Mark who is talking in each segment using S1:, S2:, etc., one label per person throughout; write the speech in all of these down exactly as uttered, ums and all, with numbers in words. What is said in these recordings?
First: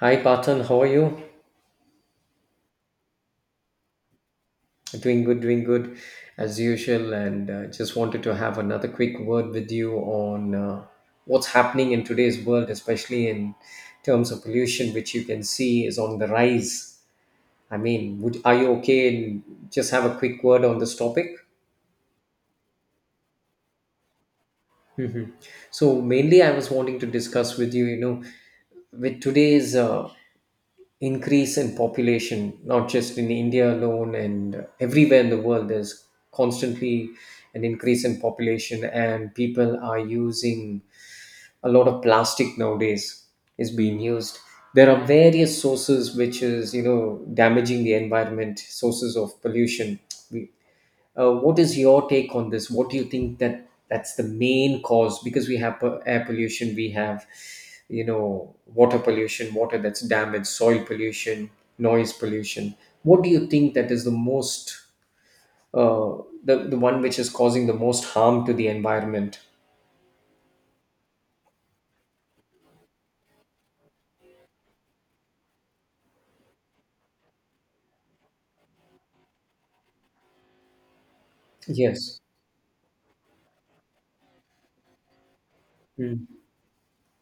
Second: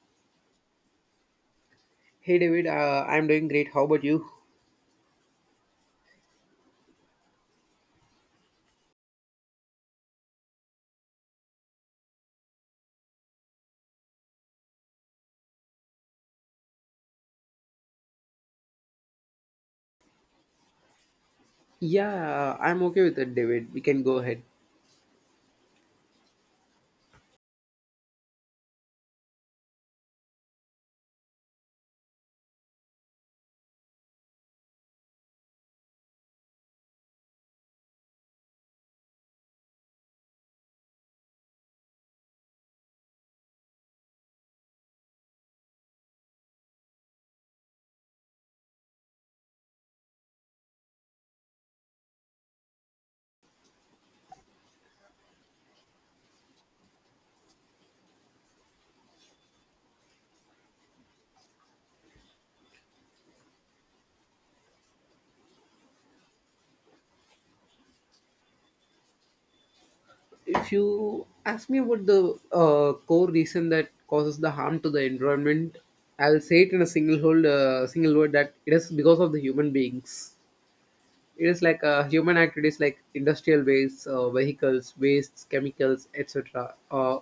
S1: Hi, Patan. How are you?
S2: Hey David, uh, I'm doing great. How about you?
S1: Doing good, doing good as usual. And uh, just wanted to have another quick word with you on uh, what's happening in today's world, especially in terms of pollution, which you can see is on the rise. I mean, would are you okay? And just have a quick word on this topic.
S2: Yeah, I'm okay with it, David. We can go ahead.
S1: Hmm So mainly, I was wanting to discuss with you. You know, with today's uh, increase in population, not just in India alone and everywhere in the world, there's constantly an increase in population, and people are using a lot of plastic nowadays is being used. There are various sources which is you know damaging the environment, sources of pollution. We, uh, what is your take on this? What do you think that that's the main cause? Because we have uh, air pollution, we have, you know, water pollution, water that's damaged, soil pollution, noise pollution. What do you think that is the most, uh, the, the one which is causing the most harm to the environment?
S2: If you ask me about the uh, core reason that causes the harm to the environment, I'll say it in a single hold, uh, single word that it is because of the human beings. It is like a
S1: Yes.
S2: human activities like industrial waste, uh, vehicles, wastes, chemicals,
S1: Mm.
S2: et cetera. Uh,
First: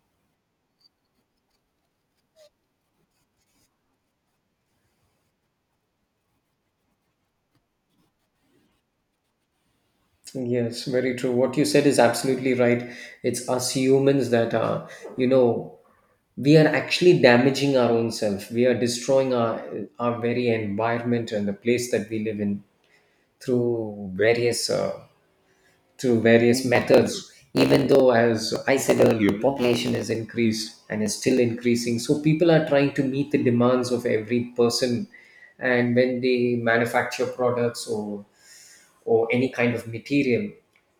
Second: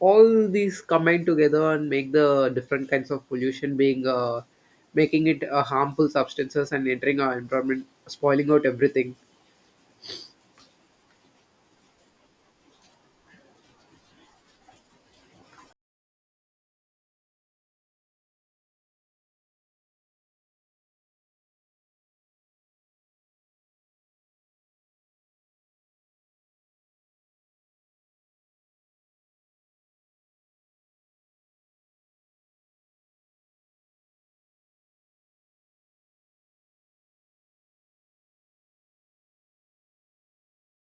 S2: All these combine together and make the different kinds of pollution being uh, making it uh, harmful substances and entering our environment, spoiling out everything.
S1: Yes, very true. What you said is absolutely right. It's us humans that are, you know, we are actually damaging our own self. We are destroying our our very environment and the place that we live in through various uh, through various methods. Even though, as I said earlier, population has increased and is still increasing, so people are trying to meet the demands of every person. And when they manufacture products or or any kind of material.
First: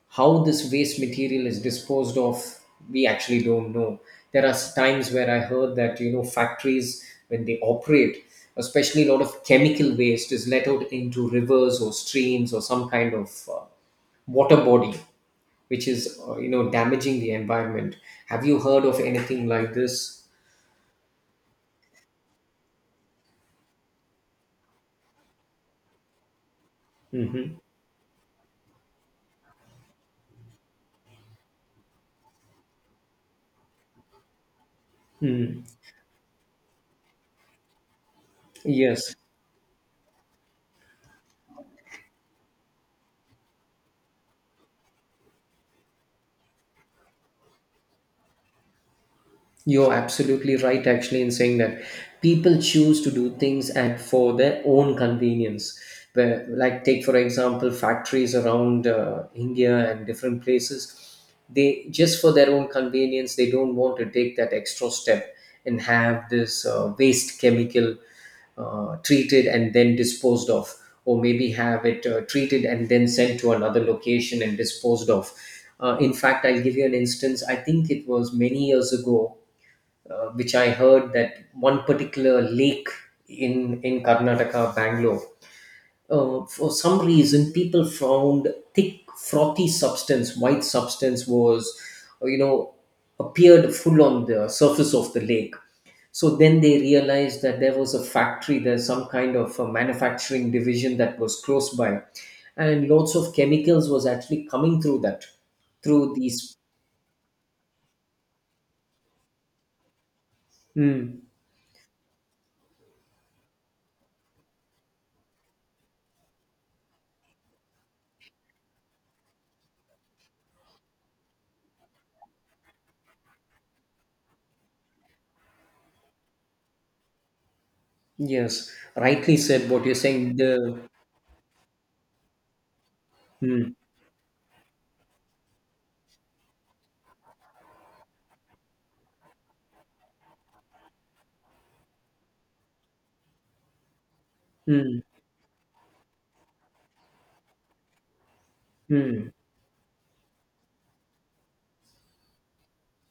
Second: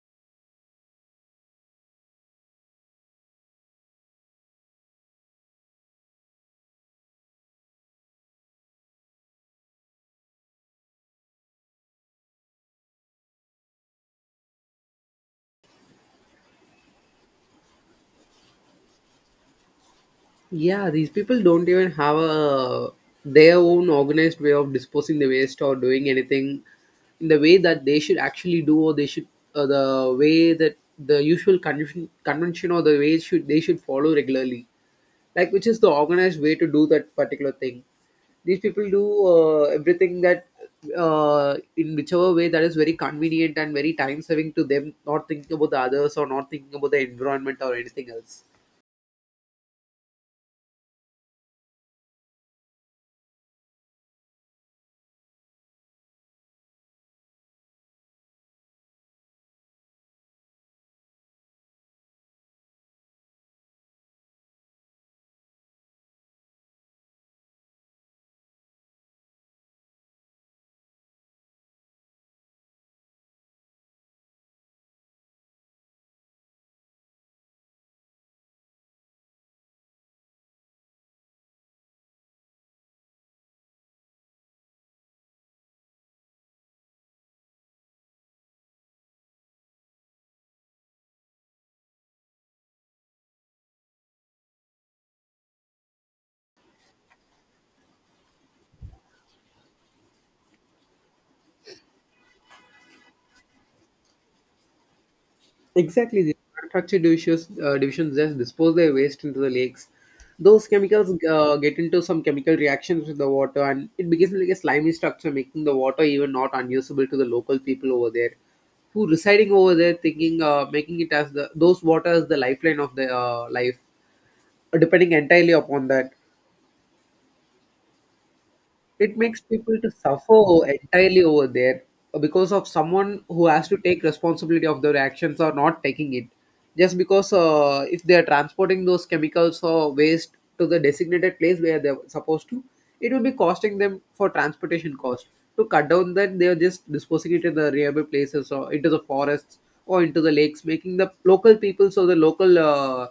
S1: How this waste material is disposed of, we actually don't know. There are times where I heard that, you know, factories, when they operate, especially a lot of chemical waste is let out into rivers or streams or some kind of uh, water body, which is, uh, you know, damaging the environment. Have you heard of anything like this?
S2: Yeah, these people don't even have a their own organized way of disposing the waste or doing anything in the
S1: Hmm
S2: way that they should actually do, or they should uh, the way that the usual convention convention or the way should they should follow regularly, like
S1: hmm
S2: which is the organized way to do that particular thing. These people do
S1: Yes.
S2: uh, everything that uh, in whichever way that is very convenient and very time saving to them, not thinking about the others or not thinking about the environment or anything else.
S1: You're absolutely right, actually, in saying that people choose to do things and for their own convenience. Where, like, take for example, factories around uh, India and different places, they just for their own convenience, they don't want to take that extra step and have this uh, waste chemical uh, treated and then disposed of, or maybe have it uh, treated and then sent to another location and disposed of. Uh, in fact, I'll give you an instance. I think it was many years ago uh, which I heard that one particular lake in in Karnataka, Bangalore, uh, for some reason people found thick frothy substance, white substance was, uh, you know, appeared full on the surface of the lake. So then they realized that there was a factory, there's some kind of a manufacturing division that was close by, and lots of chemicals was actually coming through that, through
S2: Exactly, the
S1: these.
S2: manufacture divisions, uh, divisions just dispose their waste into the lakes. Those chemicals
S1: Hmm.
S2: uh, get into some chemical reactions with the water, and it becomes like a slimy structure, making the water even not unusable to the local people over there, who residing over there, thinking, uh, making it as the those water as the lifeline of the uh, life, uh, depending entirely upon that.
S1: Yes,
S2: It
S1: rightly
S2: makes
S1: said
S2: people
S1: what
S2: to
S1: you're saying.
S2: suffer
S1: The
S2: entirely over there uh, because of someone who has
S1: Mm,
S2: to take responsibility of their actions or not taking it just because uh, if they are transporting those chemicals or waste to the designated place where they're supposed to, it will be costing them for transportation
S1: mm,
S2: cost to cut down that they are just disposing it in the nearby places or into the
S1: mm.
S2: forests or into the lakes making the local people so the local uh,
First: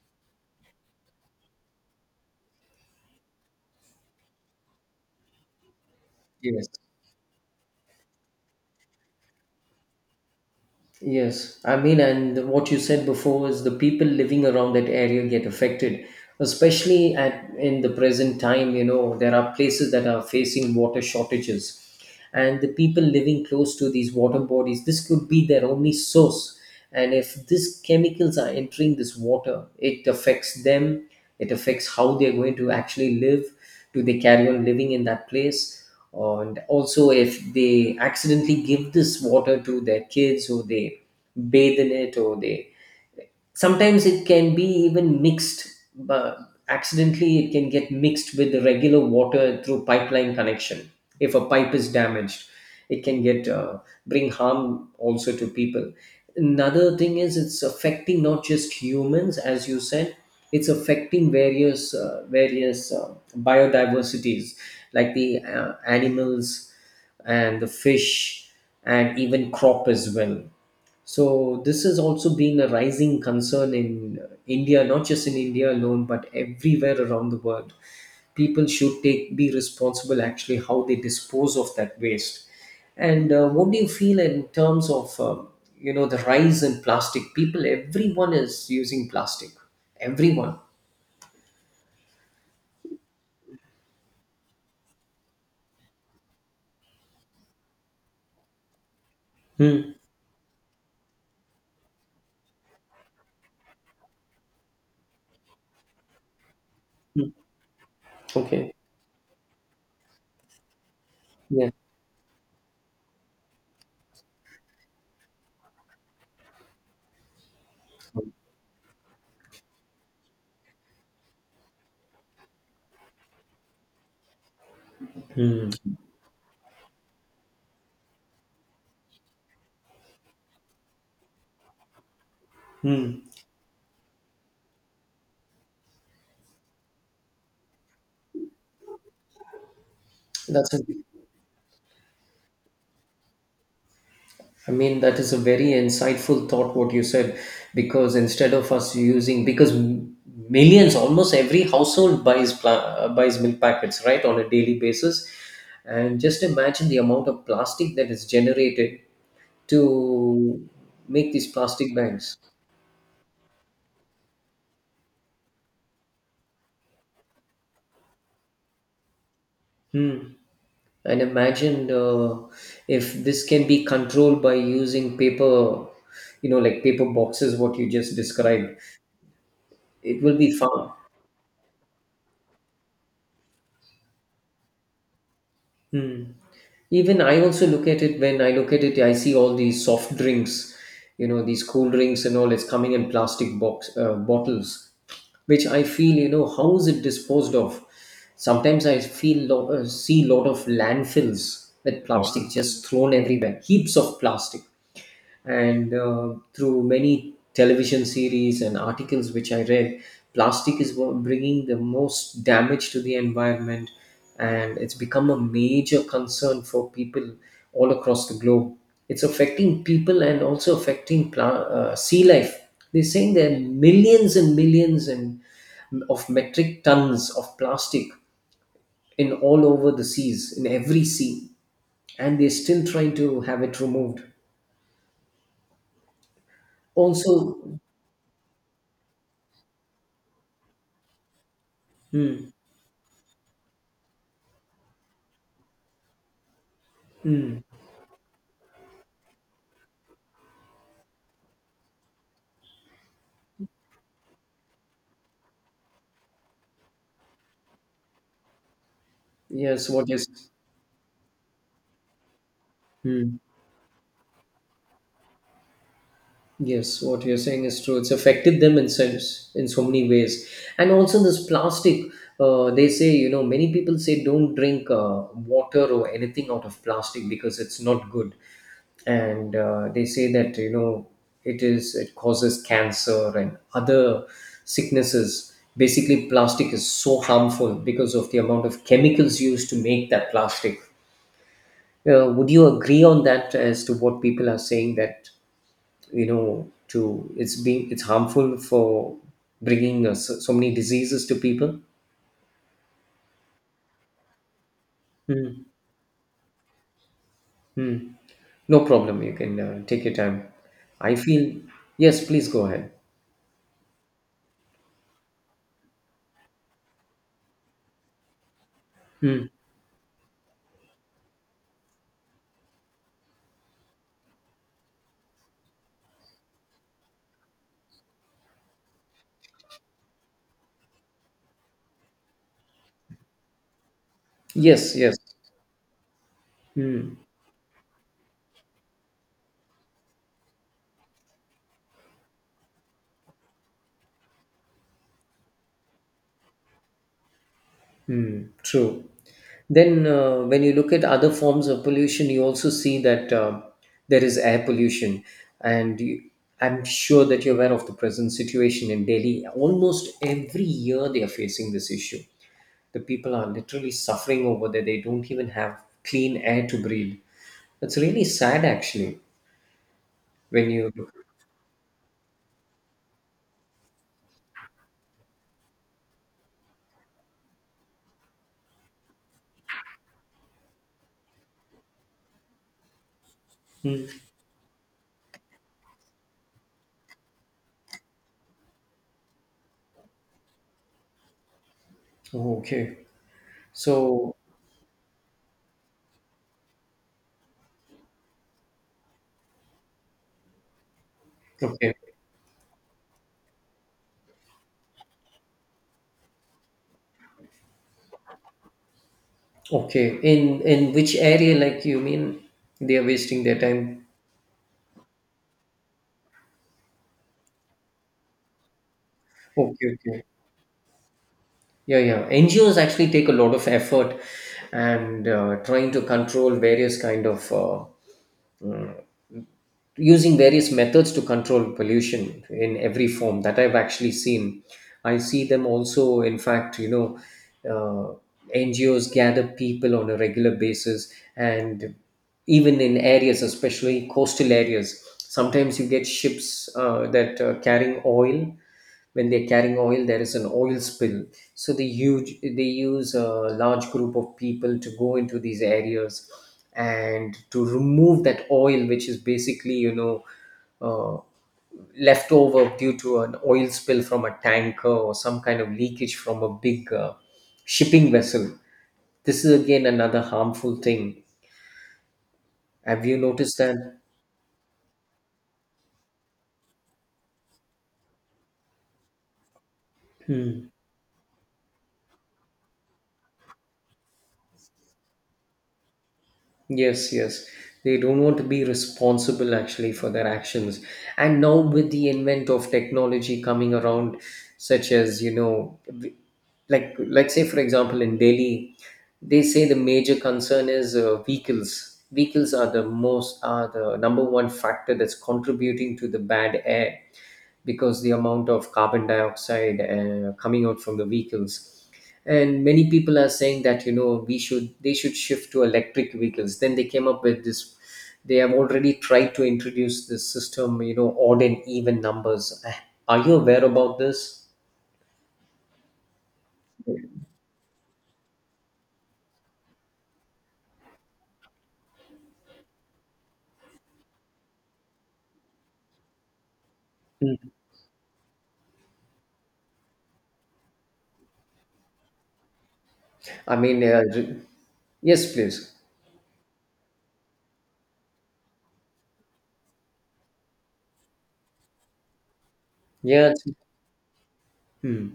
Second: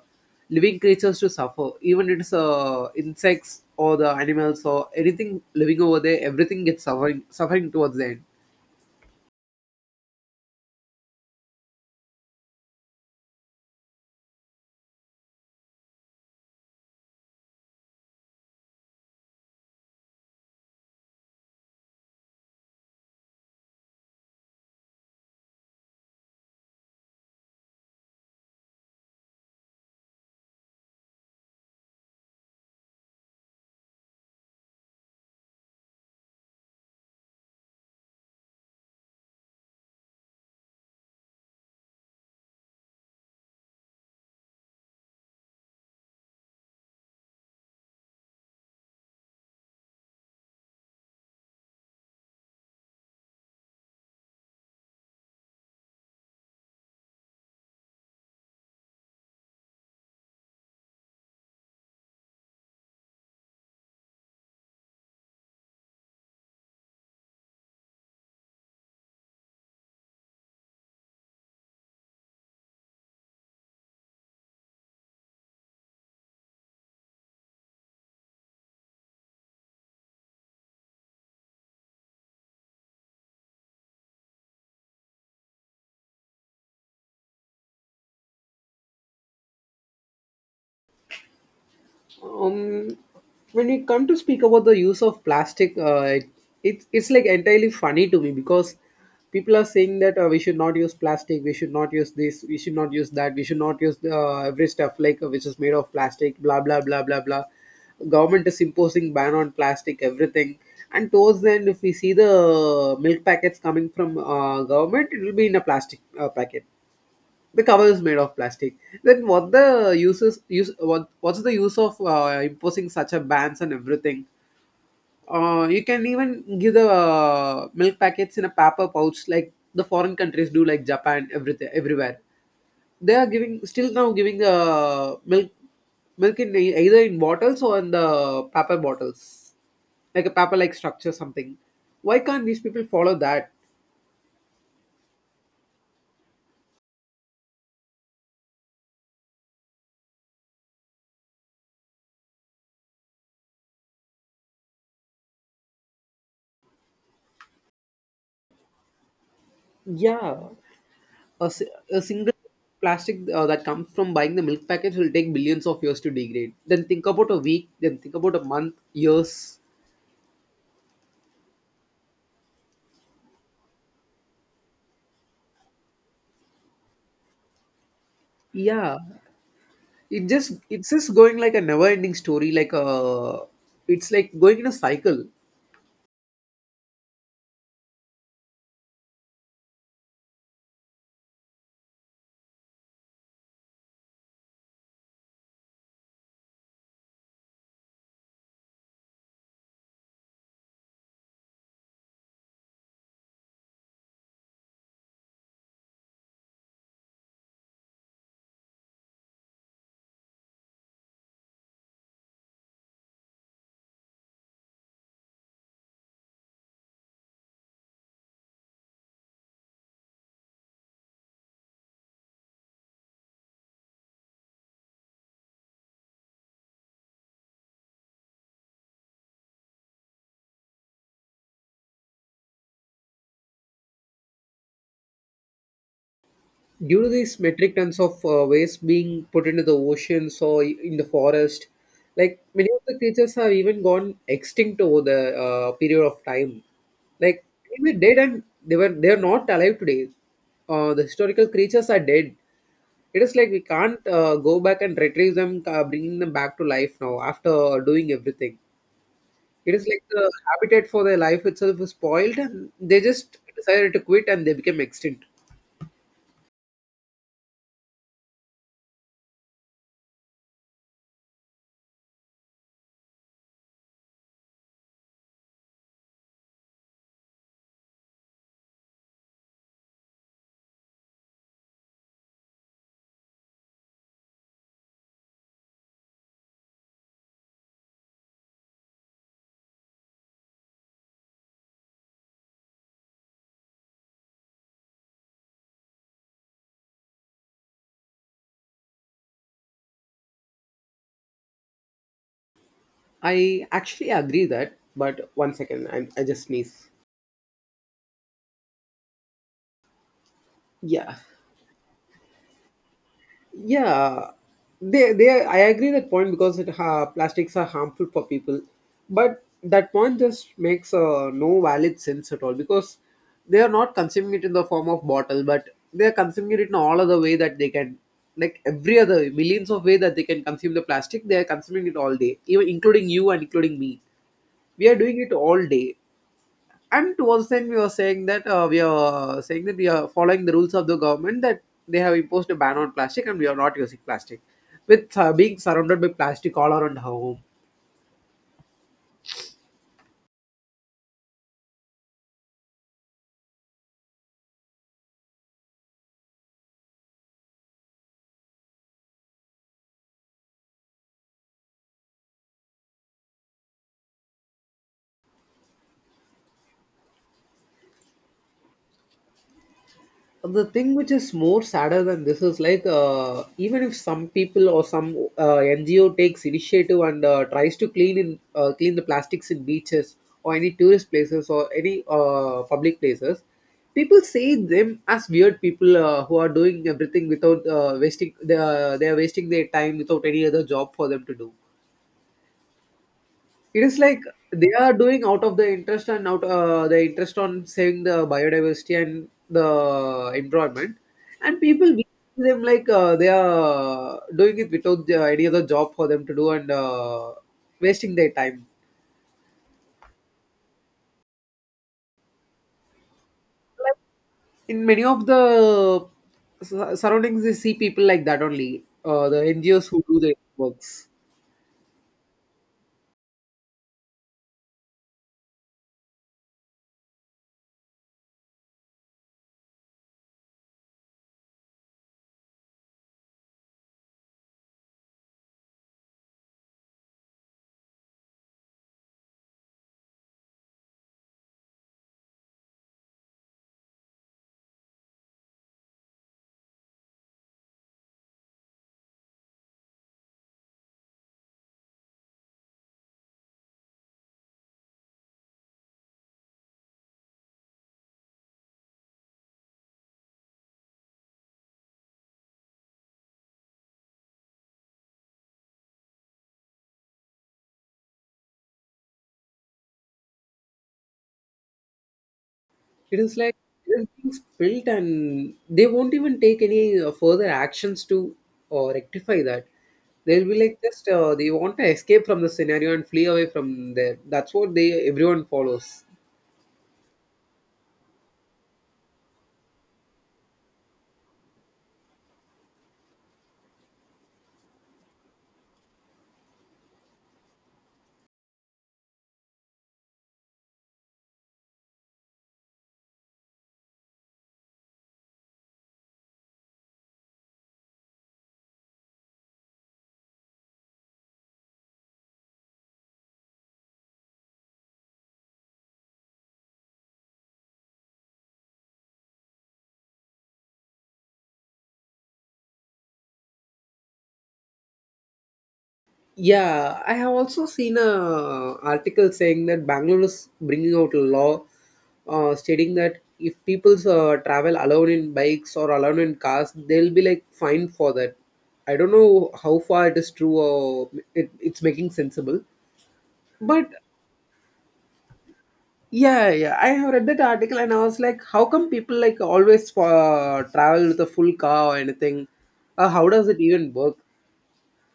S2: living creatures to suffer even it's uh, insects or the animals or anything living over there everything
S1: Yes,
S2: gets suffering suffering towards the end.
S1: yes. I mean, and what you said before is the people living around that area get affected, especially at in the present time. You know, there are places that are facing water shortages, and the people living close to these water bodies, this could be their only source. And if these chemicals are entering this water, it affects them. It affects how they're going to actually live. Do they carry on living in that place? And also, if they accidentally give this water to their kids, or they bathe in it, or they sometimes it can be even mixed, but accidentally it can get mixed with the regular water through pipeline connection. If a pipe is damaged, it can get uh, bring harm also to people. Another thing is it's affecting not just humans, as you said, it's affecting various uh, various uh, biodiversities, like the uh, animals and the fish and even crop as well. So this has also been a rising concern in India, not just in India alone, but everywhere around the world. People should take be responsible actually how they dispose of that waste. And uh, what do you feel in terms of um, you know the rise in plastic? People, everyone is using plastic. Everyone.
S2: um, when we come to speak about the use of plastic, uh, it's it's like entirely funny to me because people are
S1: Hmm.
S2: saying that uh, we should not use plastic, we should not use this, we should not use that, we should not use uh, every stuff like uh, which is made of plastic, blah blah blah blah
S1: Hmm.
S2: blah. Government is
S1: Okay.
S2: imposing ban on plastic, everything. And towards the end,
S1: Yeah.
S2: if we see the milk packets coming from uh, government, it will be in a plastic uh, packet. The cover is made of plastic. Then what the uses use what what's the use of uh, imposing such a bans and everything. Uh, you can even give the uh, milk packets in a paper pouch like the foreign countries do, like Japan, everything everywhere. They
S1: Hmm.
S2: are giving still now giving the milk milk in ei- either in bottles or in the paper bottles, like a paper
S1: That's
S2: like
S1: it.
S2: structure something. Why can't these people follow that?
S1: I mean, that is a very insightful thought, what you said, because instead of us using, because m- millions, almost every household buys pla- uh, buys milk packets, right, on a daily basis, and just imagine the amount of plastic that is generated
S2: Yeah,
S1: to make these
S2: A, si-
S1: plastic
S2: a single
S1: bags.
S2: plastic uh, that comes from buying the milk package will take billions of years to degrade. Then think about a week, then think about a month, years.
S1: Hmm. And imagine uh, if this can be controlled by using paper, you know, like paper boxes, what you just described.
S2: Yeah,
S1: It
S2: it
S1: will be
S2: just it's
S1: fun.
S2: just going like a never ending story. Like a, it's like going in a cycle.
S1: Hmm. Even I also look at it, when I look at it, I see all these soft drinks, you know, these cool drinks and all. It's coming in plastic box uh, bottles, which I feel, you know, how is it disposed of? Sometimes I feel lo- uh, see lot of landfills with, oh, plastic just thrown everywhere, heaps of plastic, and uh, through many television series and articles which I read, plastic is wo- bringing the most damage to the environment, and it's become a major concern for people all across the globe. It's affecting people and also affecting pla- uh, sea life. They're saying there are millions and millions and mm, of metric tons of plastic in all over the seas, in every sea, and they're still trying to have it removed.
S2: Due to these metric
S1: Also,
S2: tons of uh, waste being put into the oceans or in the forest, like
S1: hmm.
S2: many of the creatures have even gone extinct over the uh, period of time. Like
S1: Hmm.
S2: they were dead and they were they are not alive today. Uh, the historical creatures are dead. It is like we can't uh, go back and retrieve them, uh, bringing them back to life now after doing everything. It is
S1: Yes,
S2: like
S1: what you're
S2: the
S1: s-
S2: habitat for their life itself is spoiled, and they
S1: hmm.
S2: just decided to quit and they became extinct.
S1: Yes, what you're saying is true. It's affected them in sense in so many ways, and also this plastic. Uh, they say, you know, many people say don't drink uh, water or anything out of plastic because it's not good, and uh, they say that, you know, it is it causes cancer and other sicknesses. Basically, plastic is so harmful because of the amount of chemicals used to make that plastic. Uh, would you agree on that as to what people are saying that? You know, to it's being it's harmful for bringing uh, so, so many diseases to people.
S2: I actually agree that, but one
S1: Mm.
S2: second, I, I just sneeze.
S1: Mm. No problem, you can uh, take your time.
S2: Yeah,
S1: I feel, yes, please go ahead.
S2: yeah, they they I agree that point because it ha, plastics are harmful for people, but
S1: Mm.
S2: that point just makes uh, no valid sense at all because they are not consuming it in the form of bottle, but they are consuming it in all other way that they can, like every other millions of way that they can consume the plastic. They are consuming it all day, even including you and including me. We are
S1: Yes, yes.
S2: doing it all day, and
S1: Mm.
S2: towards the end we were saying that uh, we are saying that we are following the rules of the government that they have imposed a ban on plastic and we are not using plastic with uh, being surrounded by plastic all around our home.
S1: True. Then uh, when you look at other forms of pollution, you also see that uh, there is air pollution, and you, I'm sure that you're aware of the present situation in Delhi. Almost every year they are facing this issue. The people are literally suffering over there. They don't even have clean air to breathe. It's really sad, actually,
S2: The
S1: when you
S2: thing which
S1: look.
S2: is more sadder than this is like uh, even if some people or some uh, N G O takes initiative and uh, tries to clean in uh, clean the plastics in beaches or any tourist places or any uh, public places,
S1: Hmm.
S2: people see them as weird people uh, who are doing everything without uh, wasting they are, they are wasting their time without any other job for them to do.
S1: Oh, okay.
S2: It is like
S1: So,
S2: they are doing out of the interest and out uh, the interest on saving the biodiversity and the environment, and people
S1: okay,
S2: we see them like uh, they are doing it without the idea of the job for them to do and uh, wasting their time.
S1: okay. In in which area, like you mean, they are wasting their time?
S2: In many of the s- surroundings, we see people like that only. Uh, the N G Os
S1: Okay,
S2: who do
S1: okay.
S2: their works.
S1: Yeah, yeah. N G Os actually take a lot of effort and uh, trying to control various kind of uh, using various methods to control pollution in every form that I've actually seen. I see them also, in fact, you know, uh, N G Os gather people on a regular basis, and even in areas, especially coastal areas, sometimes you get ships uh, that are carrying oil. When they're carrying oil, there is an oil spill, so they huge they use a large group of people to go into these areas and to remove that oil, which is basically, you know, uh, left over due to an oil spill from a tanker or some kind of leakage from a big uh, shipping vessel. This is again another harmful thing. Have you
S2: It is like
S1: noticed that?
S2: it is being spilt, and they won't even take any uh, further actions to uh, rectify that. They'll be
S1: Hmm.
S2: like just uh, they want to escape from the scenario and flee away from there. That's what they everyone follows.
S1: Yes, yes. They don't want to be responsible actually for their actions. And now with the invent of technology coming around, such as, you know, like let's say for example in Delhi, they say the major concern is uh, vehicles vehicles are the most are the number one factor that's contributing to the bad air, because the amount of carbon dioxide uh, coming out from the vehicles. And many people are saying that, you know, we should they should shift to electric vehicles. Then they came up with this, they have already tried to introduce this system, you know, odd and even numbers. Uh, are you aware about this?
S2: Yeah, I have also seen a uh, article saying that Bangalore is bringing out a law uh, stating that if people uh, travel alone in bikes or alone in cars, they'll be like fined for that. I don't know how far it is true or it, it's making sensible.
S1: I mean,
S2: But
S1: uh, j- yes, please.
S2: yeah, yeah, I have read that article and I was like, how come people like always uh, travel with a full car or anything? Uh, how
S1: Yeah,
S2: does
S1: it's,
S2: it even work?
S1: hmm.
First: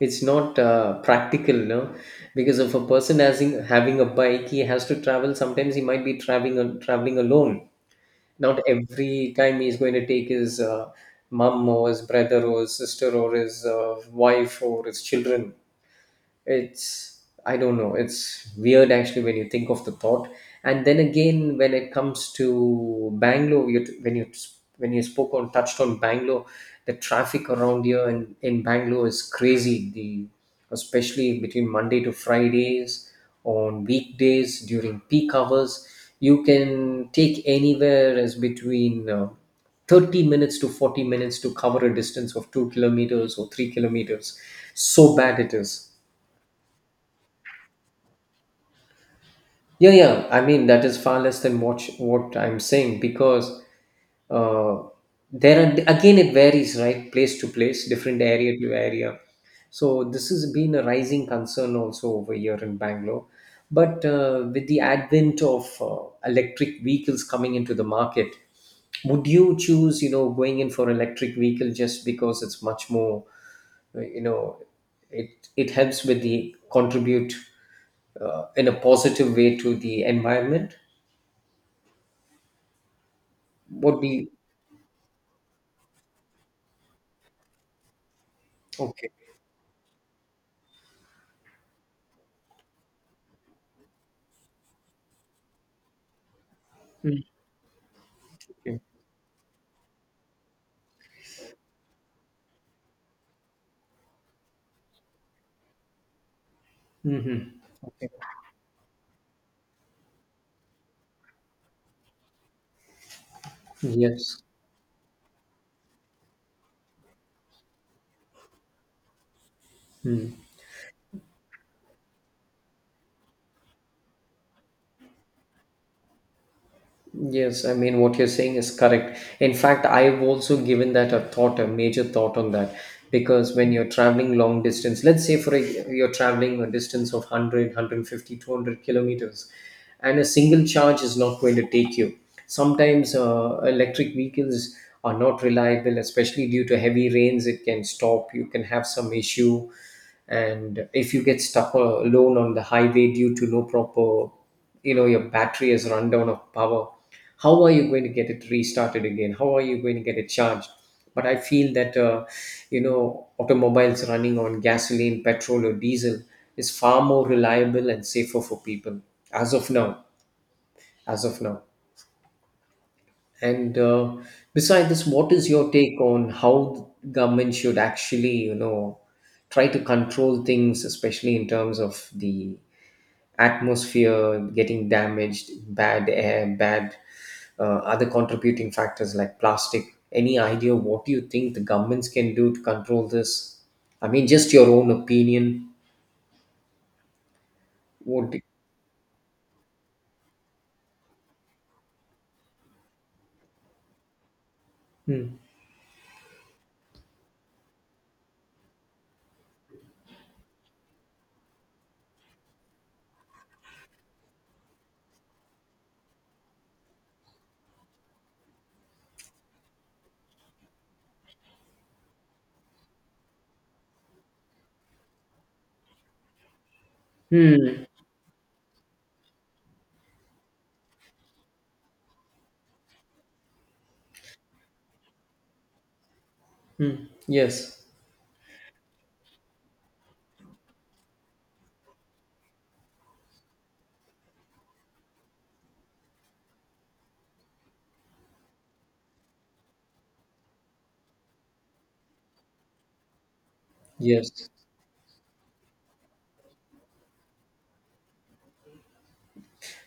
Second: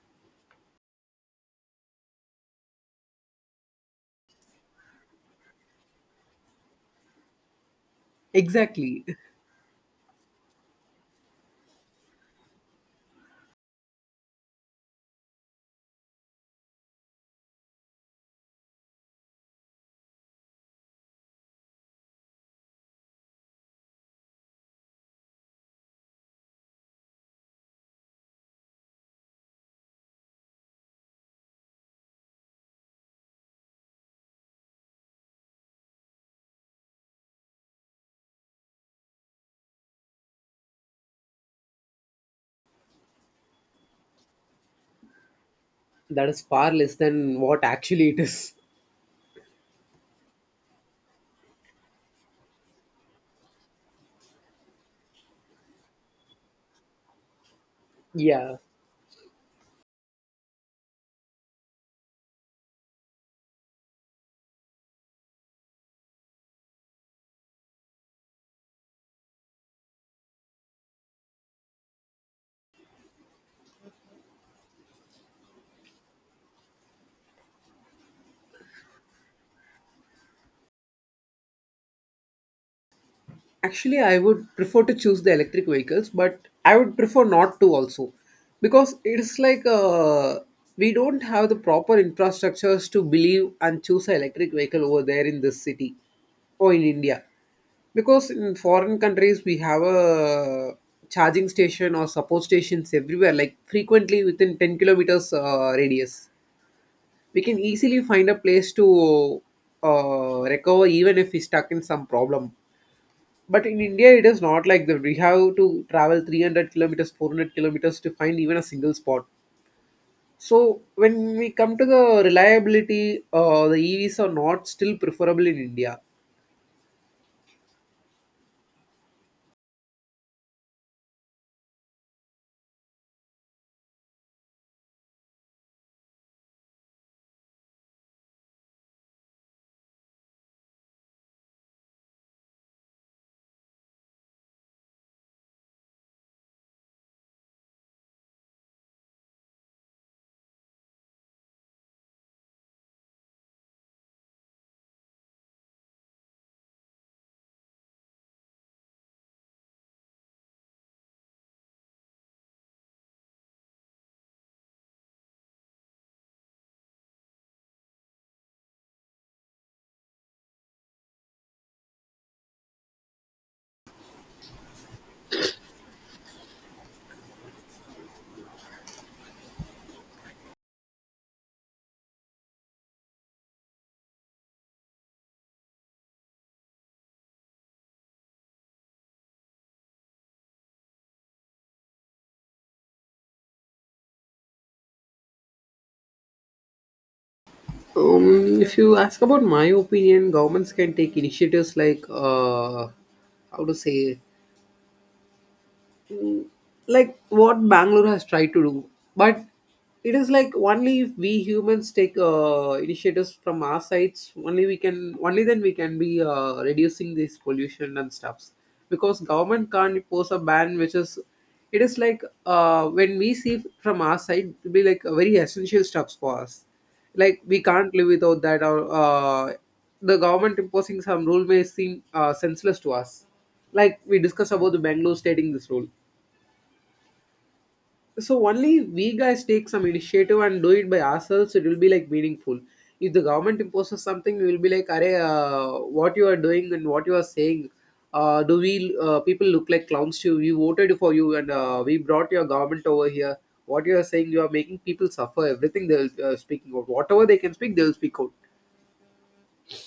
S1: It's not uh, practical, no, because if a person having having a bike, he has to travel. Sometimes he might be traveling al- traveling alone. Not
S2: Exactly.
S1: every time he's going to take his uh, mom or his brother or his sister or his uh, wife or his children. It's, I don't know, it's weird actually when you think of the thought. And then again when it comes to Bangalore, you, when you when you spoke on touched on Bangalore, the traffic around here in, in Bangalore is crazy. The Especially between Monday to Fridays, on weekdays during peak hours, you can take anywhere as between uh, thirty minutes to forty minutes to cover a distance of two kilometers or three kilometers. So bad it is.
S2: That is far less than what actually it is.
S1: Yeah, yeah. I mean, that is far less than what sh- what I'm saying because uh, there are again it varies, right? Place to place, different area
S2: Yeah.
S1: to area. So this has been a rising concern also over here in Bangalore. But uh, with the advent of uh, electric vehicles coming into the market, would you choose, you know, going in for electric vehicle just because it's much more you know it it helps with the contribute uh, in a positive way to the environment.
S2: Actually,
S1: What do
S2: I
S1: you?
S2: would prefer to choose the electric vehicles, but I would prefer not to also because
S1: Okay.
S2: it's like uh, we don't have the proper infrastructures to believe and choose an electric vehicle over there in this city or in India.
S1: Mm-hmm.
S2: Because in
S1: Okay.
S2: foreign countries, we have a charging station or support stations everywhere, like frequently within ten kilometers uh, radius. We can
S1: Mhm.
S2: easily
S1: Okay.
S2: find a place to uh, recover even if we stuck in some problem. But in India, it is
S1: Yes.
S2: not like that. We have to travel three hundred kilometers, four hundred kilometers to find even a single spot. So when we come to the reliability, uh, the E Vs are not still preferable in India.
S1: Yes, I mean, what you're saying is correct. In fact, I've also given that a thought, a major thought on that. Because when you're traveling long distance, let's say for a, you're traveling a distance of one hundred kilometers, and a single charge is not going to take you. Sometimes uh, electric vehicles are not reliable, especially due to heavy rains. It can stop, you can have some issue. And if you get stuck uh, alone on the highway due to no proper, you know, your battery has run down of power, how are you going to get it restarted again, how are you going to get it charged? But I feel that uh, you know, automobiles running on gasoline, petrol or diesel is far more reliable and safer for people as of now, as of now. And uh, beside this, what is your take on how government should actually, you know, try to control things, especially in terms of the atmosphere getting damaged, bad air, bad, uh, other contributing factors like plastic. Any idea what you think the governments can do to control this? I mean, just your own opinion. What? do-
S2: Um, if you ask about my opinion, governments can take initiatives like uh, how to say
S1: Hmm.
S2: mm, like what Bangalore has tried to do. But it is like only if we humans take uh, initiatives from our sides, only we can, only then we can be uh, reducing this pollution and stuffs. Because government can't impose a ban, which is, it is like uh, when we see from our side, it be like very essential stuffs for us. Like we
S1: Hmm.
S2: can't live without that. Or uh, The government imposing some rule may seem uh, senseless to us. Like we discussed about the Bangalore stating this rule.
S1: Hmm. Yes.
S2: So only we guys take some initiative and do it by ourselves it will be like meaningful. If the government imposes something we will be like "Arey, uh, what you are doing and what you are saying, uh, do we uh, people look like clowns to you? We voted for you and uh, we brought your government over here. What you are saying, you are
S1: Yes.
S2: making people suffer everything," they will uh, speaking out whatever they can speak they will speak out.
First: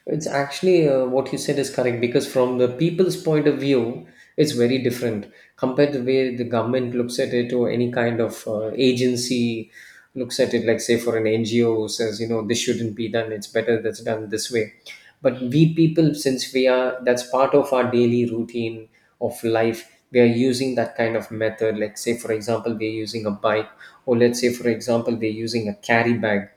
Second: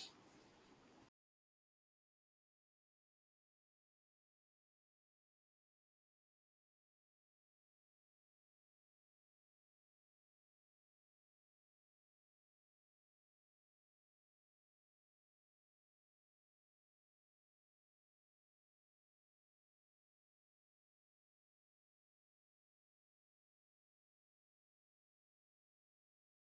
S1: It's actually, uh, what you said is correct because from the people's point of view, it's very different compared to the way the government looks at it or any kind of uh, agency looks at it. Like say for an N G O says, you know, this shouldn't be done. It's better that's done this way. But we people, since we are that's part of our daily routine of life, we are using that kind of method. Like say for example, we're using a bike, or let's say for example, we're using a carry bag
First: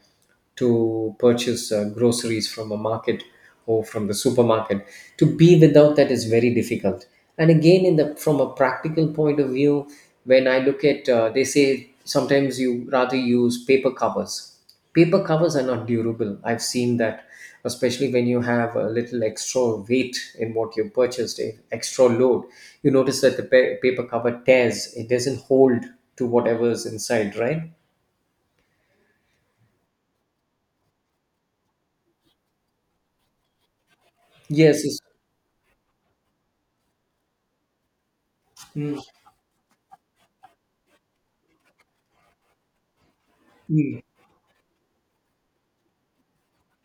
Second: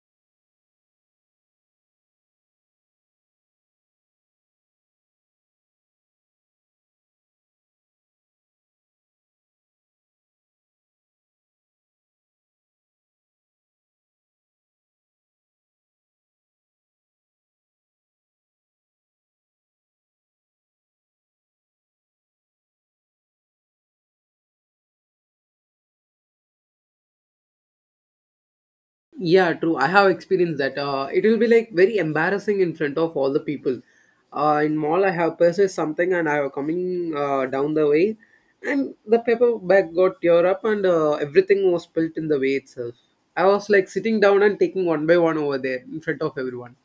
S1: to purchase uh, groceries from a market or from the supermarket. To be without that is very difficult. And again, in the from a practical point of view, when I look at uh, they say sometimes you rather use paper covers. Paper covers are not durable, I've seen that, especially when you have a little extra weight in what you purchased, eh, extra load, you notice that the pa- paper cover tears, it doesn't hold to whatever is inside, right?
S2: Yeah, true. I have experienced that. Uh, it will be like very embarrassing in front of all the people. Uh, in
S1: Yes, it's,
S2: mall, I have purchased something and I was coming uh, down the way, and
S1: mm.
S2: the paper bag got tear up and uh, everything was spilt in the way itself. I was like sitting down and taking one by one over there in front of everyone.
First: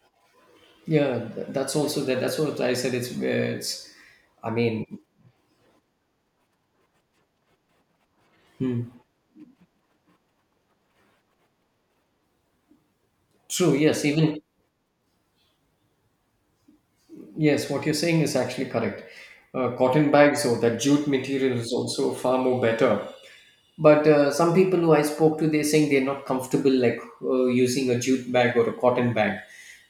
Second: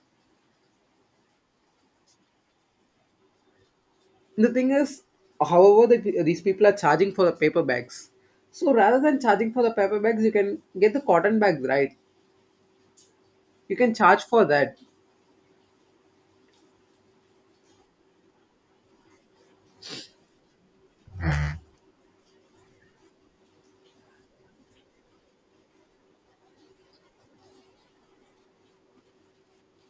S1: Yeah, th- that's also that. That's what I said. It's it's. I
S2: The thing
S1: mean,
S2: is, however, the, these people are charging for the paper bags. So rather
S1: hmm,
S2: than charging for the paper bags, you can get the cotton bags, right? You
S1: true.
S2: can
S1: Yes,
S2: charge
S1: even,
S2: for that.
S1: yes, what you're saying is actually correct. Uh, cotton bags or that jute material is also far more better. But uh, some people who I spoke to, they're saying they're not comfortable like uh, using a jute bag or a cotton bag.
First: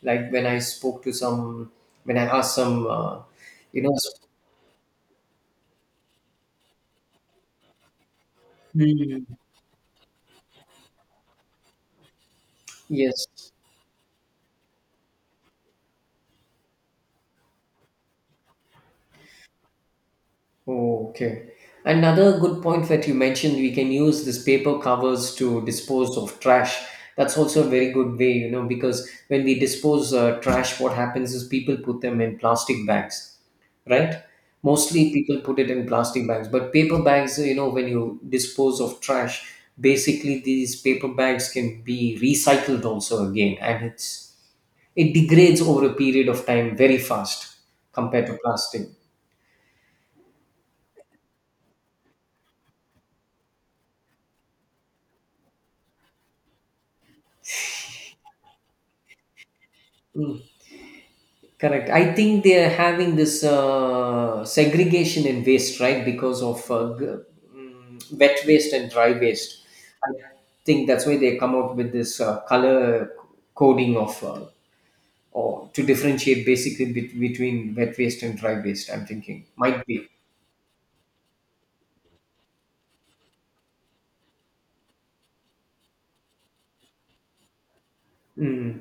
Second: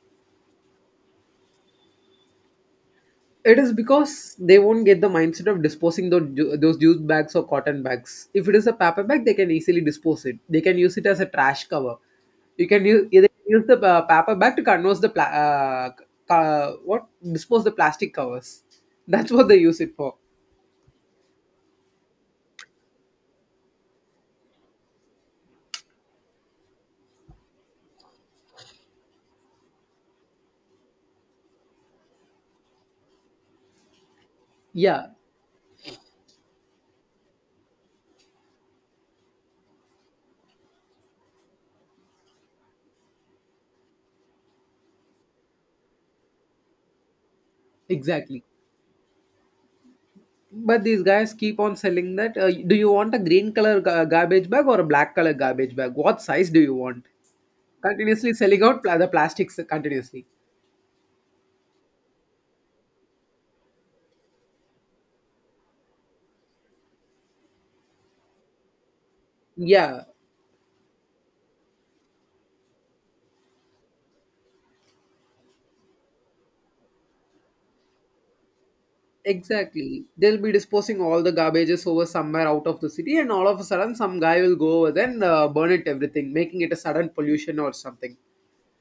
S1: Like when I spoke to some, when I asked some, uh,
S2: It is
S1: you know, s-
S2: because they won't get the mindset of disposing those, ju- those jute bags or cotton bags. If it is a paper
S1: hmm.
S2: bag, they can easily dispose it. They can use it as a trash cover. You can use you
S1: Yes.
S2: can use the uh, paper bag to converse the pla- uh, ca- what dispose the plastic covers. That's what they use it for.
S1: Okay. Another good point that you mentioned, we can use this paper covers to dispose of trash. That's also a very good way, you know, because when we dispose uh, trash, what happens is people put them in plastic bags, right?
S2: Yeah,
S1: Mostly people put it in plastic bags, but paper bags, you know, when you dispose of trash, basically these paper bags can be recycled also again, and it's, it degrades over a period of time very fast compared to
S2: exactly.
S1: plastic.
S2: But these guys keep on selling that. Uh, do you want a green color ga- garbage bag or a black color garbage bag? What size do you want? Continuously selling out pla- the plastics continuously.
S1: Correct. I think they are having this uh, segregation in waste, right? Because of uh, g- mm, wet waste and dry waste.
S2: Yeah,
S1: I think that's why they come out with this uh, color coding of uh, or to differentiate basically bet- between wet waste and dry waste. I'm thinking might
S2: exactly.
S1: be.
S2: They'll be disposing all the garbages over somewhere out of the city, and all of a sudden, some guy will go over there and uh, burn it everything, making it a sudden pollution or something.
S1: Hmm.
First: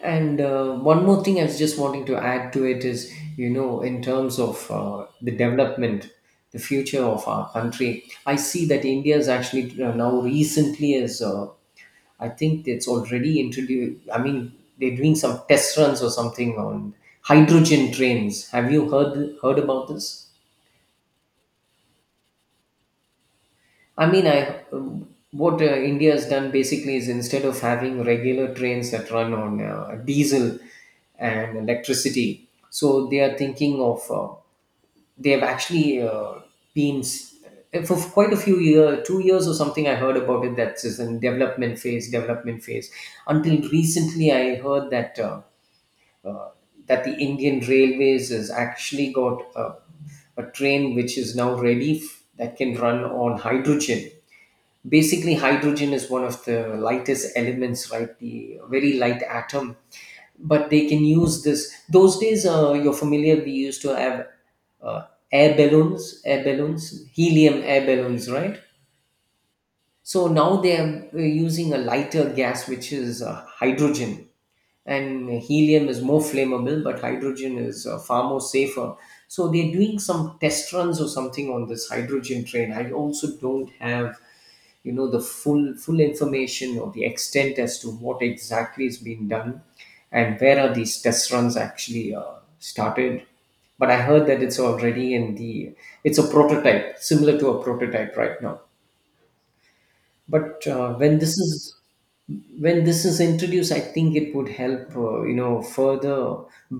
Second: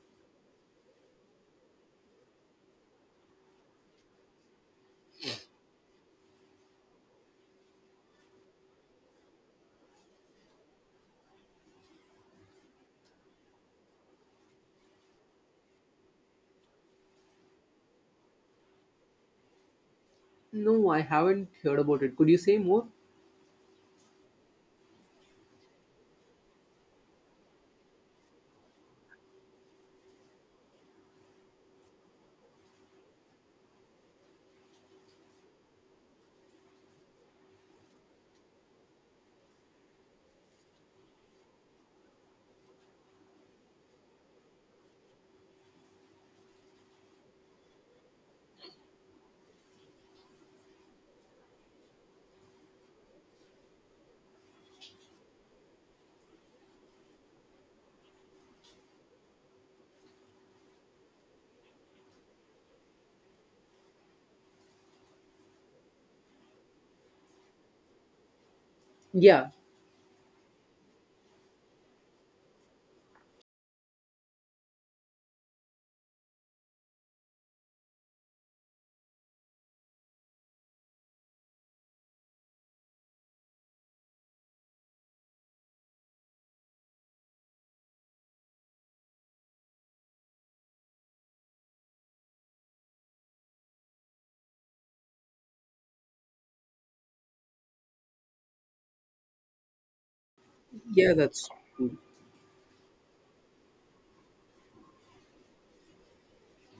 S1: And uh, one more thing I was just wanting to add to it is, you know, in terms of uh, the development, the future of our country, I see that India is actually uh, now recently is, uh, I think it's already introduced, I mean, they're doing some test runs or something on hydrogen trains. Have you heard heard about this?
S2: No, I haven't heard about it. Could you say more?
S1: I mean, I, what uh, India has done basically is instead of having regular trains that run on uh, diesel and electricity, so they are thinking of uh, they have actually uh, been s- uh, for quite a few years, two years or something. I heard about it. That's is in development phase, development phase. Until recently, I heard that uh, that the Indian Railways has actually got a, a train which is now ready f- that can run on hydrogen. Basically hydrogen is one of the lightest elements, right? The very light atom. But they can use this, those days, uh, you're familiar, we used to have uh, air balloons air balloons, helium air balloons, right?
S2: Yeah,
S1: So now they are uh, using a lighter gas which is uh, hydrogen. And helium is more flammable, but hydrogen is uh, far more safer. So they're doing some test runs or something on this hydrogen train. I also don't have, you know, the full full information or the extent as to what exactly is being done and where are these test runs actually uh, started. But I heard that it's already in the, it's a prototype, similar to a prototype right now. But uh,
S2: yeah,
S1: when this
S2: that's
S1: is
S2: true.
S1: when this is introduced, I think it would help, uh, you know, further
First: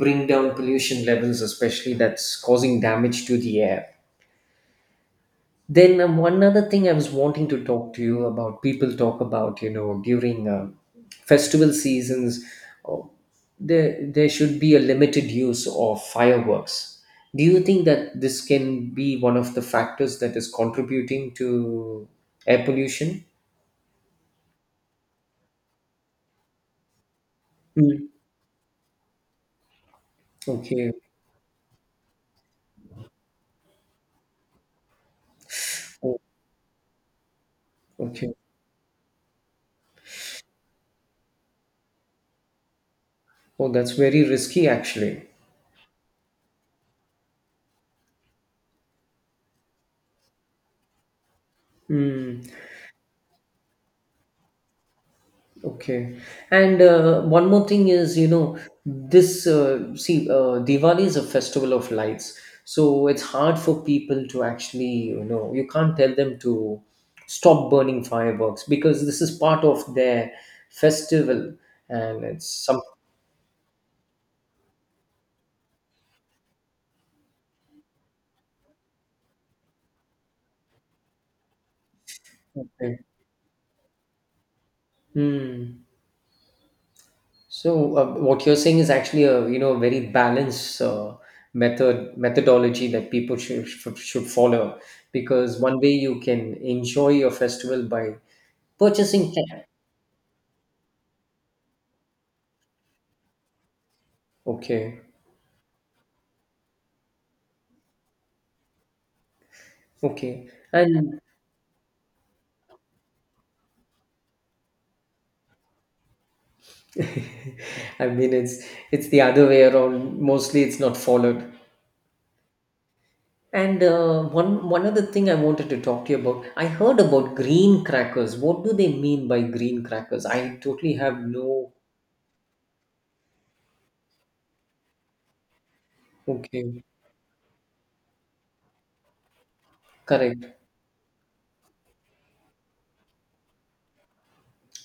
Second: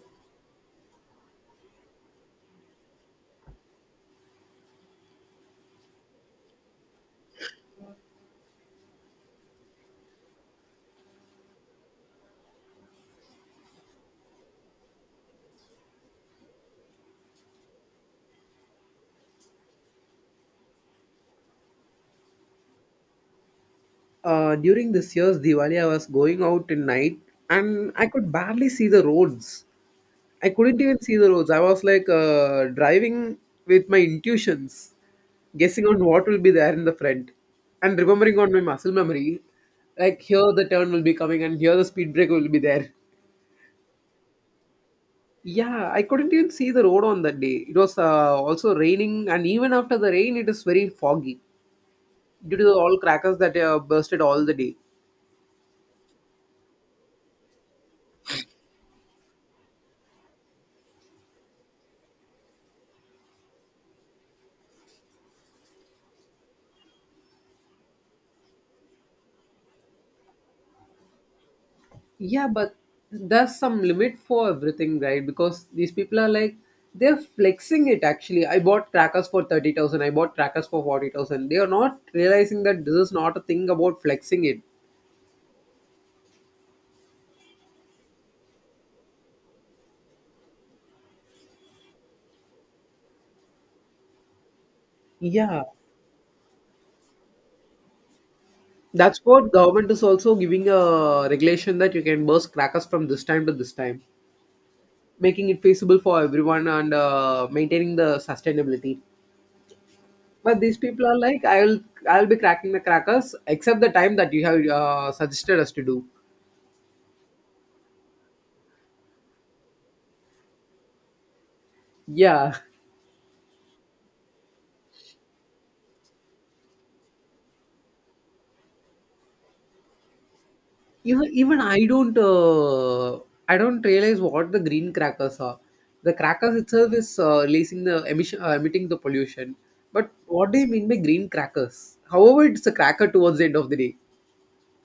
S1: bring down pollution levels, especially that's causing damage to the air. Then um, one other thing I was wanting to talk to you about, people talk about, you know, during uh, festival seasons, oh, there there should be a limited use of fireworks. Do you think that this can be one of the factors that is contributing to air pollution?
S2: Uh, during this year's Diwali, I was going out in night, and I
S1: Mm.
S2: could barely see the roads. I couldn't
S1: Okay.
S2: even see the roads. I was like uh, driving with my intuitions, guessing on
S1: Oh,
S2: what will be there in the front, and
S1: okay.
S2: remembering on my muscle memory, like here the turn will be coming and here the speed break will be there.
S1: Oh, that's very risky, actually.
S2: Yeah, I couldn't even see the road on that day. It was uh, also raining, and even after the rain, it is very foggy
S1: Hmm.
S2: due to the all crackers that uh, bursted all the day.
S1: Okay. And uh, one more thing is, you know, this, uh, see, uh, Diwali is a festival of lights. So it's hard for people to actually, you know, you can't tell them to stop burning fireworks because this is part of their festival, and
S2: Yeah,
S1: it's
S2: but there's some limit for everything, right? Because these people are like they're flexing it actually. I bought crackers for thirty thousand, I bought crackers for forty thousand. They are not realizing that this
S1: something.
S2: is not a thing about flexing it.
S1: Hmm. So uh, what you're saying is actually a, you know, very balanced uh, method methodology that people should, should should follow, because
S2: Yeah.
S1: one way you can enjoy your festival by
S2: That's
S1: purchasing
S2: what
S1: tech.
S2: government is also giving a regulation that you can burst crackers from this time to this time,
S1: Okay,
S2: making it feasible for everyone and uh, maintaining the sustainability.
S1: okay,
S2: But these people are
S1: and
S2: like, I'll I'll be cracking the crackers except the time that you have uh, suggested us to do.
S1: I mean it's it's the other way around. Mostly it's not followed.
S2: Yeah.
S1: And uh, one one other thing I wanted to talk to you about. I heard about green crackers. What do they mean by green crackers? I totally have
S2: Even even
S1: no.
S2: I don't uh, I don't realize what the green crackers are. The crackers
S1: Okay,
S2: itself is uh, releasing the emission uh, emitting the pollution. But
S1: correct.
S2: what do you mean by green crackers? However, it's a cracker towards the end of the day.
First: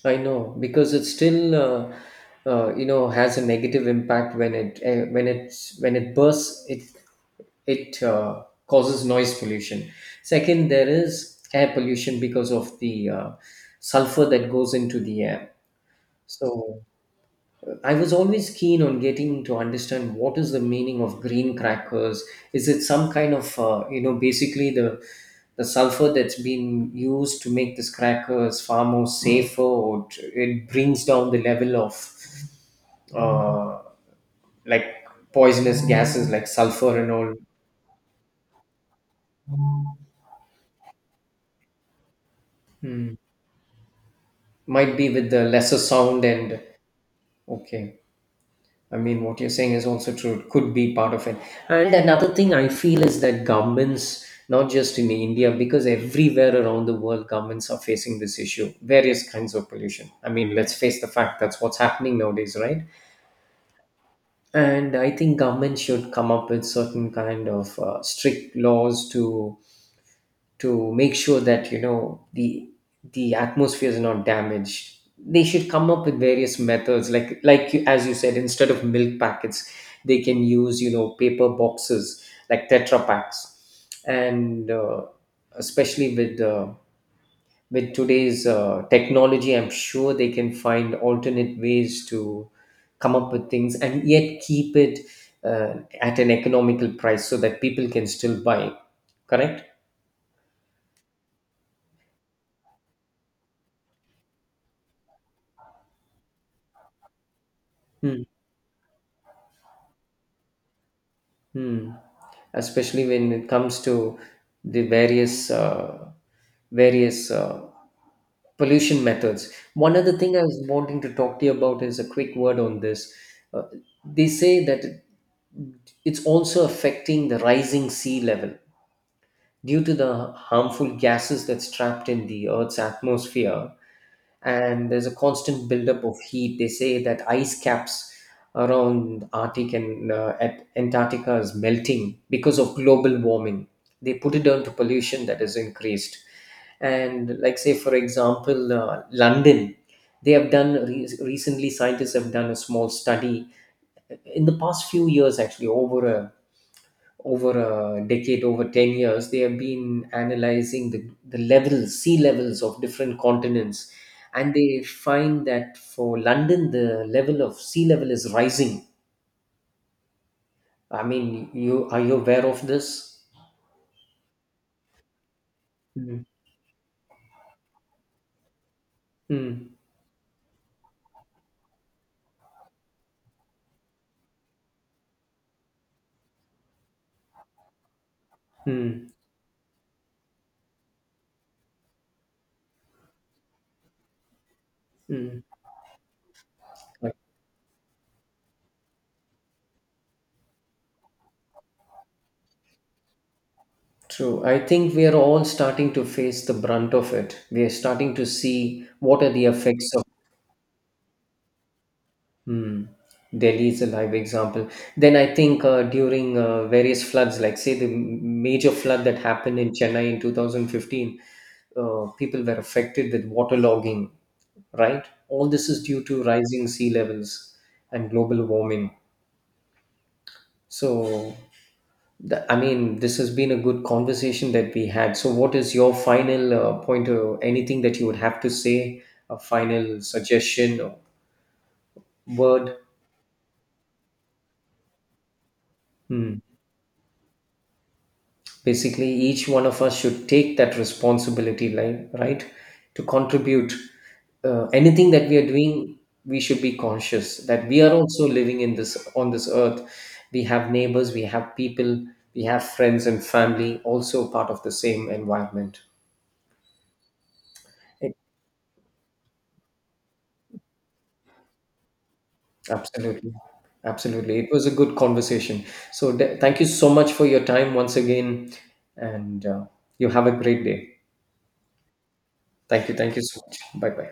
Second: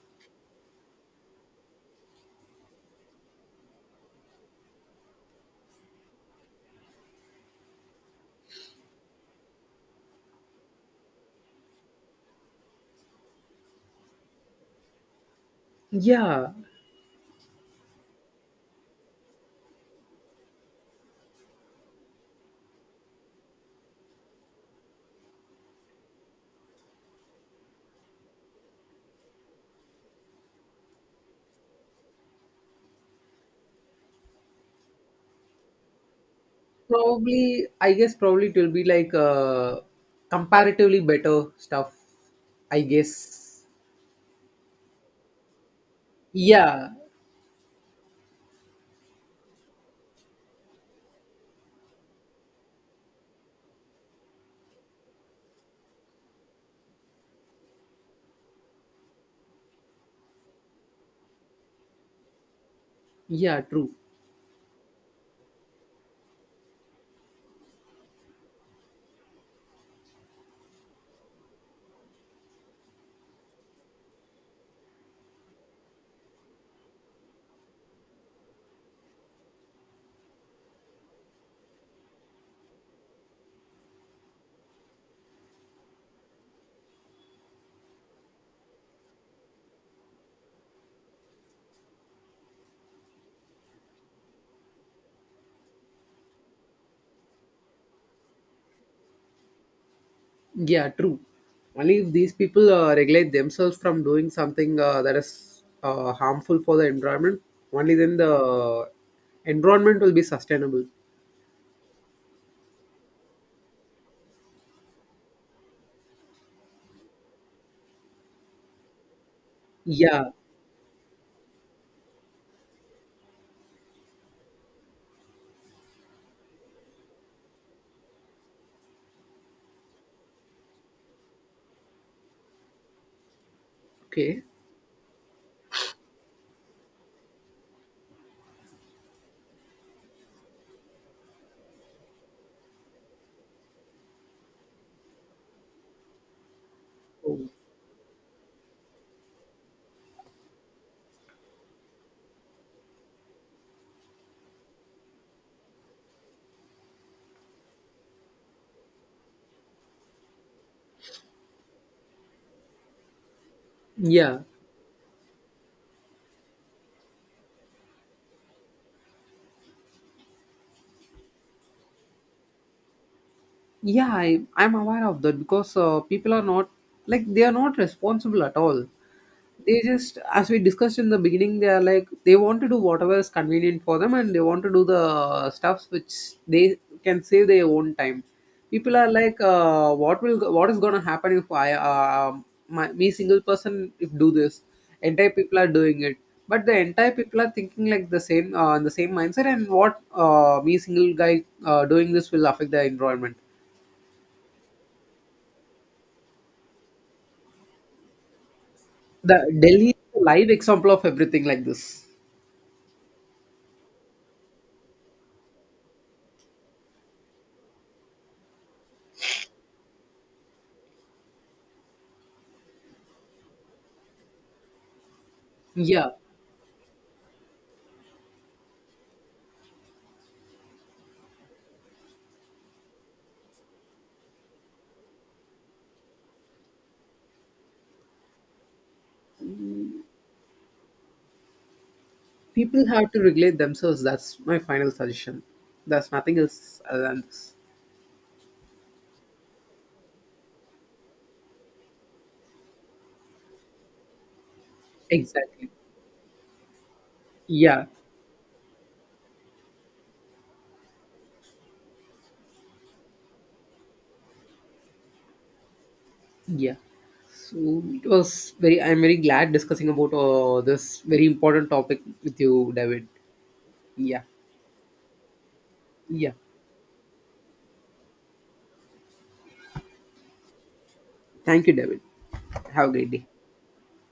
S1: I know because it still, uh, uh, you know, has a negative impact when it uh, when it's when it bursts. It it uh, causes noise pollution. Second, there is air pollution because of the uh, sulfur that goes into the air.
S2: Yeah,
S1: So I was always keen on getting to understand what is the meaning of green crackers. Is it some kind of, uh, you know, basically the the sulfur that's been used to make this crackers far more safer, or t- it brings down the level of uh, like poisonous gases like sulfur and all.
S2: probably. I guess probably it will be like uh, comparatively better stuff. I guess.
S1: Might be with the lesser sound and
S2: Yeah,
S1: okay. I mean, what you're saying is also true. It could be part of it. And another thing I feel is that governments, not just in India, because everywhere around the world, governments are facing this issue, various kinds of pollution. I mean, let's face the fact that's what's happening nowadays, right?
S2: yeah, true.
S1: And I think government should come up with certain kind of uh, strict laws to to make sure that, you know, the the atmosphere is not damaged. They should come up with various methods like like you- as you said, instead of milk packets, they can use, you know, paper boxes like tetra packs. And uh, especially with uh, with today's uh, technology, I'm sure they can find alternate ways to come up with things and yet keep it uh, at an economical price so that people can still buy. Correct.
S2: Yeah, true. Only if these people uh, regulate themselves from doing something uh, that is uh, harmful for the environment, only then the environment will be sustainable.
S1: Hmm. Especially when it comes to the various uh, various uh, pollution methods. One other
S2: Yeah.
S1: thing I was wanting to talk to you about is a quick word on this. Uh, they say that it's also affecting the rising sea level due to the harmful gases that's trapped in the Earth's atmosphere,
S2: Okay.
S1: and there's a constant buildup of heat. They say that ice caps around Arctic and uh, at Antarctica is melting because of global warming. They put it down to pollution that is increased. And like say, for example, uh, London, they have done re- recently. Scientists have done a small study in the past few years, actually over a, over a decade, over ten years, they have been analyzing the, the levels, sea levels of different continents.
S2: Yeah.
S1: And they find that for London, the level of sea level is rising. I mean, you are, you aware of this?
S2: Yeah, I, i'm aware of that because uh,
S1: Mm,
S2: people are not, like, they are not responsible at all.
S1: mm,
S2: They just, as we discussed in the beginning, they are like they want to do whatever is convenient for them, and they want to do the stuffs which they can save their own time. People are
S1: mm,
S2: like, uh, what will, what is going to happen if i uh, my, me single person if do this, entire
S1: mm.
S2: people are doing it. But the entire
S1: Right.
S2: people are thinking like the same uh, the same mindset, and what, uh, me single guy uh, doing this will affect the environment.
S1: True. I think we are all starting to face the brunt of it. We are starting to see what are the
S2: The Delhi
S1: effects
S2: is
S1: of,
S2: a live example of everything like this.
S1: hmm, Delhi is a live example. Then I think uh, during uh, various floods, like say the m- major flood that happened in Chennai in two thousand fifteen, uh, people were affected with waterlogging, right? All this is due
S2: Yeah,
S1: to rising sea levels and global warming. So, th- I mean, this has been a good conversation that we had. So, what is your final uh, point or anything that you would have to say, a final suggestion or word?
S2: people have to regulate themselves. That's my final suggestion. There's
S1: Hmm.
S2: nothing else other than this.
S1: Basically each one of us should take that responsibility, like right, to contribute uh, anything that we are
S2: Exactly.
S1: doing. We should be conscious that we
S2: Yeah,
S1: are also living in this, on this earth. We have neighbors, we have people, we have friends and family, also part of the same environment.
S2: yeah. So it
S1: It-
S2: was very. I'm very glad discussing about uh, this very important topic with you, David.
S1: Absolutely,
S2: Yeah,
S1: absolutely it was a good conversation. So
S2: yeah.
S1: th- thank you so much for your time once again. And uh, you have a great day.
S2: Thank you, David. Have
S1: Thank
S2: a
S1: you,
S2: great
S1: thank you
S2: day.
S1: so much, bye bye.